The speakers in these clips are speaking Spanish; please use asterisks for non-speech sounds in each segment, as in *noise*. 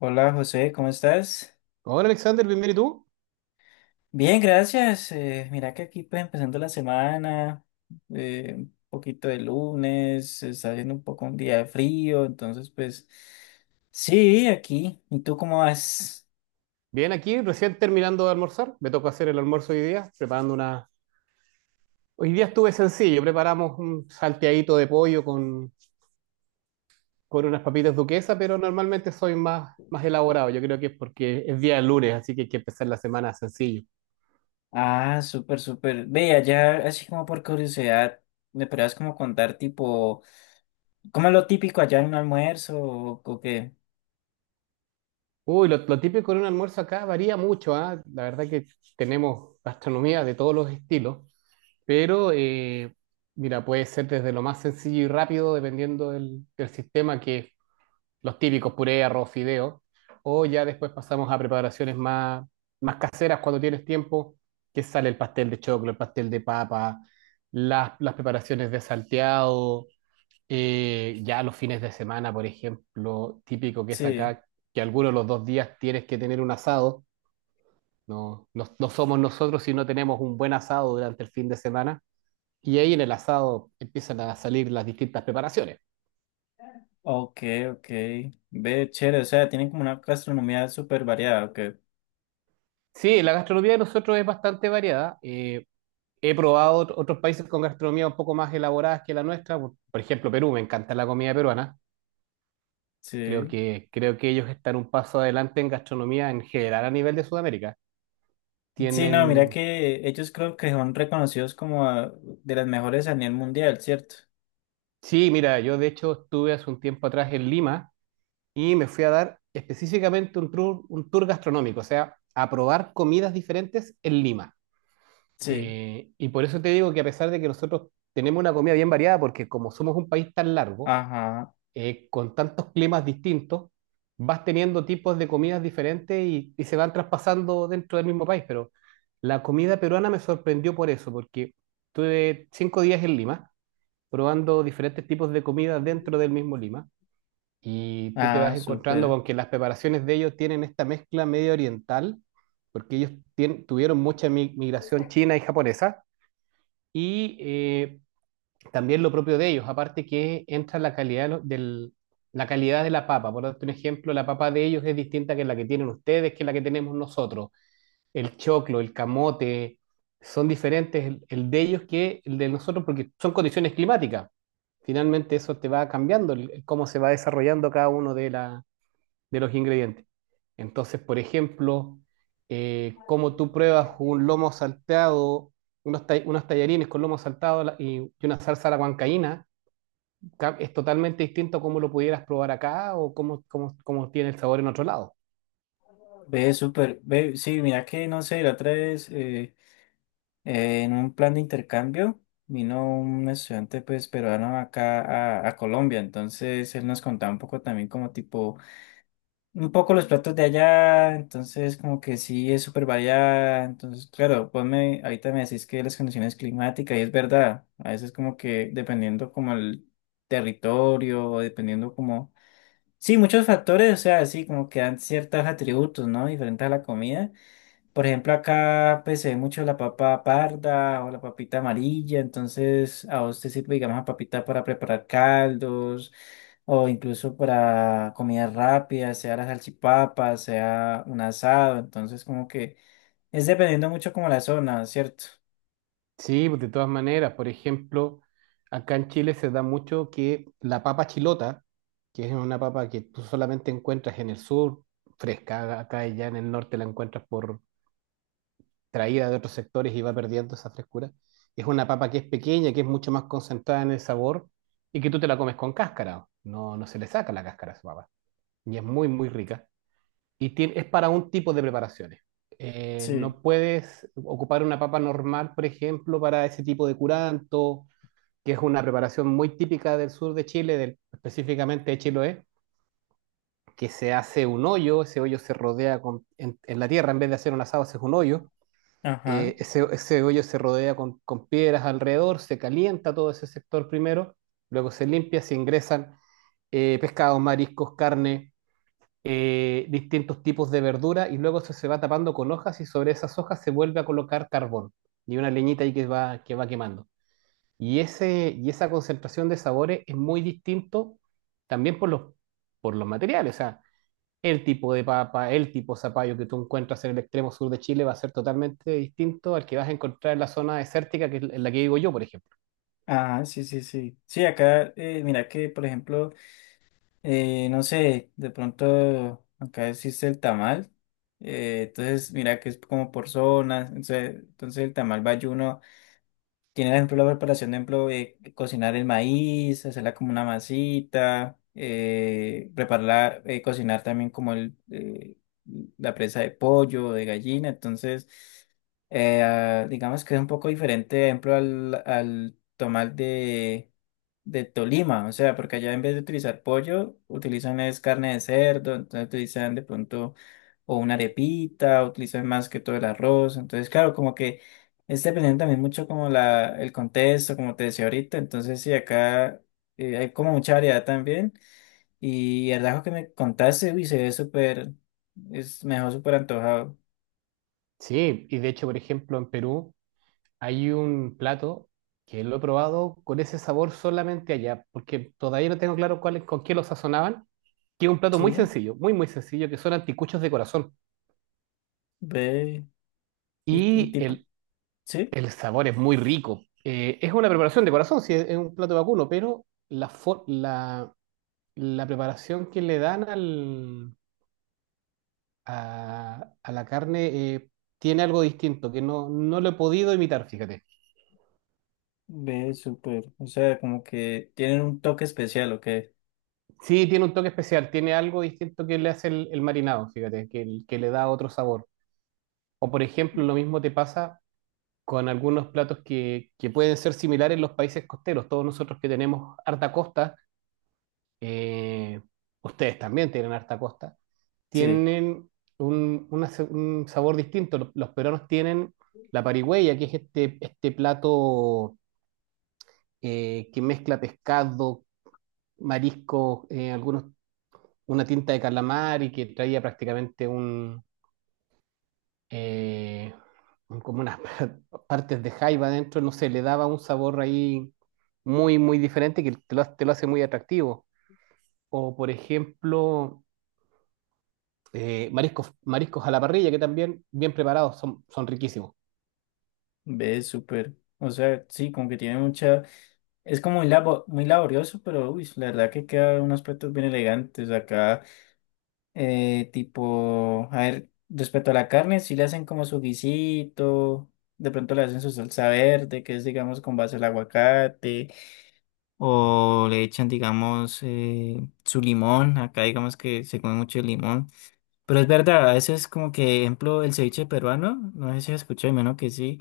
Hola José, ¿cómo estás? Hola Alexander, bienvenido. ¿Y tú? Bien, gracias. Mira que aquí pues empezando la semana, un poquito de lunes, se está haciendo un poco un día de frío, entonces pues sí, aquí. ¿Y tú cómo vas? Bien aquí, recién terminando de almorzar. Me tocó hacer el almuerzo hoy día, preparando una. Hoy día estuve sencillo, preparamos un salteadito de pollo con unas papitas duquesa, pero normalmente soy más elaborado. Yo creo que es porque es día de lunes, así que hay que empezar la semana sencillo. Ah, súper, súper. Vea, ya así como por curiosidad, ¿me podrías como contar tipo, cómo es lo típico allá en un almuerzo o qué? Uy, lo típico en un almuerzo acá varía mucho, ¿ah? La verdad que tenemos gastronomía de todos los estilos, pero mira, puede ser desde lo más sencillo y rápido, dependiendo del sistema que los típicos puré, arroz, fideo, o ya después pasamos a preparaciones más caseras cuando tienes tiempo, que sale el pastel de choclo, el pastel de papa, las preparaciones de salteado, ya los fines de semana, por ejemplo, típico que es Sí. acá, que algunos de los 2 días tienes que tener un asado, no, no, no somos nosotros si no tenemos un buen asado durante el fin de semana, y ahí en el asado empiezan a salir las distintas preparaciones. Ok, ok. Ve, chévere, o sea, tienen como una gastronomía súper variada, ok. Sí, la gastronomía de nosotros es bastante variada. He probado otros países con gastronomía un poco más elaboradas que la nuestra. Por ejemplo, Perú, me encanta la comida peruana. Creo Sí. que, creo que ellos están un paso adelante en gastronomía en general a nivel de Sudamérica. Sí, no, mira Tienen. que ellos creo que son reconocidos como ah, de las mejores a nivel mundial, ¿cierto? Sí, mira, yo de hecho estuve hace un tiempo atrás en Lima y me fui a dar específicamente un tour gastronómico, o sea, a probar comidas diferentes en Lima. Sí, Y por eso te digo que a pesar de que nosotros tenemos una comida bien variada, porque como somos un país tan largo, ajá, con tantos climas distintos, vas teniendo tipos de comidas diferentes y se van traspasando dentro del mismo país. Pero la comida peruana me sorprendió por eso, porque tuve 5 días en Lima, probando diferentes tipos de comida dentro del mismo Lima, y tú te ah, vas encontrando con que las preparaciones de ellos tienen esta mezcla medio oriental, porque ellos tuvieron mucha migración china y japonesa, y también lo propio de ellos, aparte que entra la calidad de la calidad de la papa. Por darte un ejemplo, la papa de ellos es distinta que la que tienen ustedes, que la que tenemos nosotros. El choclo, el camote, son diferentes el de ellos que el de nosotros porque son condiciones climáticas. Finalmente eso te va cambiando el cómo se va desarrollando cada uno de los ingredientes. Entonces, por ejemplo, como tú pruebas un lomo salteado, unos tallarines con lomo saltado y una salsa a la huancaína, es totalmente distinto a cómo lo pudieras probar acá o cómo tiene el sabor en otro lado. Súper, ve, sí, mira que, no sé, la otra vez en un plan de intercambio vino un estudiante pues peruano acá a Colombia, entonces él nos contaba un poco también como tipo un poco los platos de allá, entonces como que sí es súper variada, entonces claro, vos me, ahorita me decís que las condiciones climáticas, y es verdad, a veces como que dependiendo como el territorio, o dependiendo como, sí, muchos factores, o sea, sí, como que dan ciertos atributos, ¿no? Diferentes a la comida. Por ejemplo, acá pues se ve mucho la papa parda o la papita amarilla, entonces a vos te sirve, digamos, la papita para preparar caldos o incluso para comidas rápidas, sea las salchipapas, sea un asado, entonces como que es dependiendo mucho como la zona, ¿cierto? Sí, pues de todas maneras, por ejemplo, acá en Chile se da mucho que la papa chilota, que es una papa que tú solamente encuentras en el sur, fresca, acá y ya en el norte la encuentras por traída de otros sectores y va perdiendo esa frescura. Es una papa que es pequeña, que es mucho más concentrada en el sabor y que tú te la comes con cáscara. No, no se le saca la cáscara a esa papa. Y es muy, muy rica. Y es para un tipo de preparaciones. Sí, No puedes ocupar una papa normal, por ejemplo, para ese tipo de curanto, que es una preparación muy típica del sur de Chile, específicamente de Chiloé, que se hace un hoyo, ese hoyo se rodea en la tierra, en vez de hacer un asado, haces un hoyo, ajá, ese hoyo se rodea con piedras alrededor, se calienta todo ese sector primero, luego se limpia, se ingresan pescados, mariscos, carne, distintos tipos de verdura y luego eso se va tapando con hojas y sobre esas hojas se vuelve a colocar carbón y una leñita ahí que va quemando. Y esa concentración de sabores es muy distinto también por los materiales. O sea, el tipo de papa, el tipo de zapallo que tú encuentras en el extremo sur de Chile va a ser totalmente distinto al que vas a encontrar en la zona desértica, que es en la que vivo yo, por ejemplo. ajá, sí, sí, sí. Sí, acá, mira que, por ejemplo, no sé, de pronto acá existe el tamal, entonces mira que es como por zonas, entonces, entonces el tamal bayuno tiene, por ejemplo, la preparación de, ejemplo, cocinar el maíz, hacerla como una masita, prepararla, cocinar también como el, la presa de pollo, de gallina. Entonces, ah, digamos que es un poco diferente, por ejemplo, al, al tomar de Tolima. O sea, porque allá en vez de utilizar pollo, utilizan es carne de cerdo, entonces utilizan de pronto o una arepita, utilizan más que todo el arroz. Entonces, claro, como que es dependiendo también mucho como la, el contexto, como te decía ahorita, entonces sí, acá hay como mucha variedad también y el ajo que me contaste, uy, se ve súper, es mejor súper antojado. Sí, y de hecho, por ejemplo, en Perú hay un plato que lo he probado con ese sabor solamente allá, porque todavía no tengo claro cuál, con qué lo sazonaban, que es un plato muy Sí, sencillo, muy, muy sencillo, que son anticuchos de corazón. ve, y Y tipo, el, sí, el sabor es muy rico. Es una preparación de corazón, sí, es un plato vacuno, pero la preparación que le dan a la carne tiene algo distinto, que no lo he podido imitar, fíjate. ve súper, o sea, como que tienen un toque especial, ¿o qué? Sí, tiene un toque especial, tiene algo distinto que le hace el marinado, fíjate, que le da otro sabor. O por ejemplo, lo mismo te pasa con algunos platos que pueden ser similares en los países costeros. Todos nosotros que tenemos harta costa, eh, ustedes también tienen harta costa, Sí, tienen un sabor distinto. Los peruanos tienen la parigüeya, que es este plato que mezcla pescado, marisco, una tinta de calamar y que traía prácticamente eh, como unas *laughs* partes de jaiba adentro, no sé, le daba un sabor ahí muy, muy diferente que te lo hace muy atractivo. O, por ejemplo, mariscos, mariscos a la parrilla, que también bien preparados son, son riquísimos. ve súper, o sea, sí, como que tiene mucha... Es como muy, labo- muy laborioso, pero uy, la verdad que queda unos aspectos bien elegantes. Acá tipo, a ver, respecto a la carne, si le hacen como su guisito, de pronto le hacen su salsa verde, que es, digamos, con base al aguacate, o le echan, digamos, su limón, acá digamos que se come mucho el limón, pero es verdad, a veces como que, ejemplo, el ceviche peruano, no sé si has escuchado, menos que sí.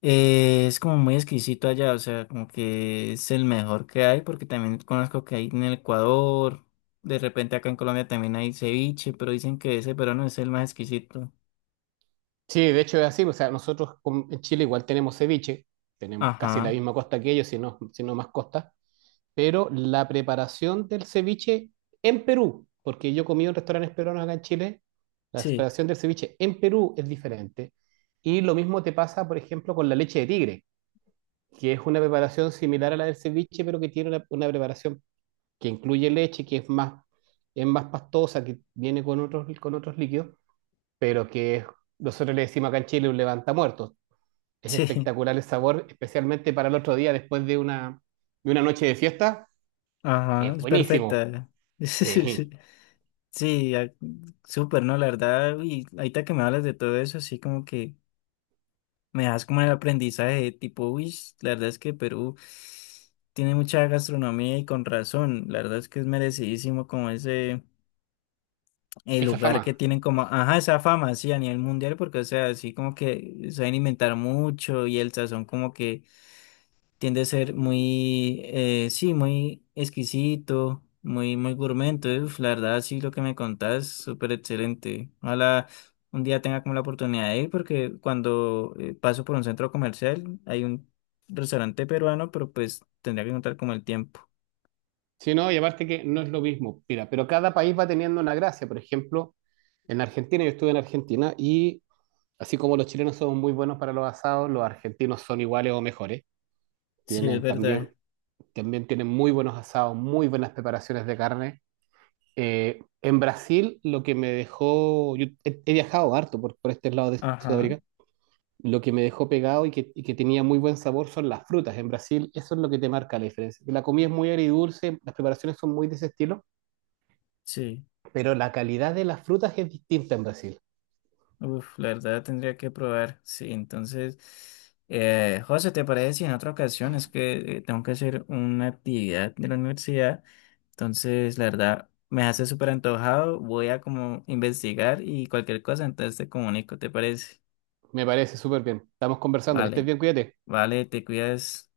Es como muy exquisito allá, o sea, como que es el mejor que hay, porque también conozco que hay en el Ecuador, de repente acá en Colombia también hay ceviche, pero dicen que ese peruano es el más exquisito. Sí, de hecho es así, o sea, nosotros en Chile igual tenemos ceviche, tenemos casi la Ajá, misma costa que ellos, si no, si no más costa, pero la preparación del ceviche en Perú, porque yo comí en restaurantes peruanos acá en Chile, la sí, preparación del ceviche en Perú es diferente. Y lo mismo te pasa, por ejemplo, con la leche de tigre, que es una preparación similar a la del ceviche, pero que tiene una preparación que incluye leche, que es más pastosa, que viene con otros líquidos, pero nosotros le decimos acá en Chile un levantamuertos. Es *laughs* sí, espectacular el sabor, especialmente para el otro día después de una noche de fiesta. ajá, Es es buenísimo. perfecta. Sí, *laughs* Sí, ah, súper, ¿no? La verdad, y ahorita que me hablas de todo eso, así como que me das como el aprendizaje, tipo, uy, la verdad es que Perú tiene mucha gastronomía y con razón, la verdad es que es merecidísimo como ese el esa lugar que fama. tienen como, ajá, esa fama, así a nivel mundial, porque, o sea, así como que saben inventar mucho y el sazón como que tiende a ser muy, sí, muy exquisito, muy, muy gourmet, entonces, uf, la verdad, sí, lo que me contás, súper excelente. Ojalá un día tenga como la oportunidad de ir, porque cuando paso por un centro comercial, hay un restaurante peruano, pero pues tendría que contar como el tiempo. Sí, no, y aparte que no es lo mismo. Mira, pero cada país va teniendo una gracia. Por ejemplo, en Argentina, yo estuve en Argentina y así como los chilenos son muy buenos para los asados, los argentinos son iguales o mejores. Sí, es Tienen también verdad. También tienen muy buenos asados, muy buenas preparaciones de carne. En Brasil, lo que me dejó, yo he viajado harto por este lado de Ajá, Sudamérica, lo que me dejó pegado y que tenía muy buen sabor son las frutas. En Brasil, eso es lo que te marca la diferencia. La comida es muy agridulce, las preparaciones son muy de ese estilo, sí. pero la calidad de las frutas es distinta en Brasil. Uf, la verdad tendría que probar. Sí, entonces, José, ¿te parece si en otra ocasión es que tengo que hacer una actividad de la universidad? Entonces, la verdad, me hace súper antojado. Voy a como investigar y cualquier cosa, entonces te comunico, ¿te parece? Me parece súper bien. Estamos conversando, que estés Vale, bien, cuídate. vale, te cuidas.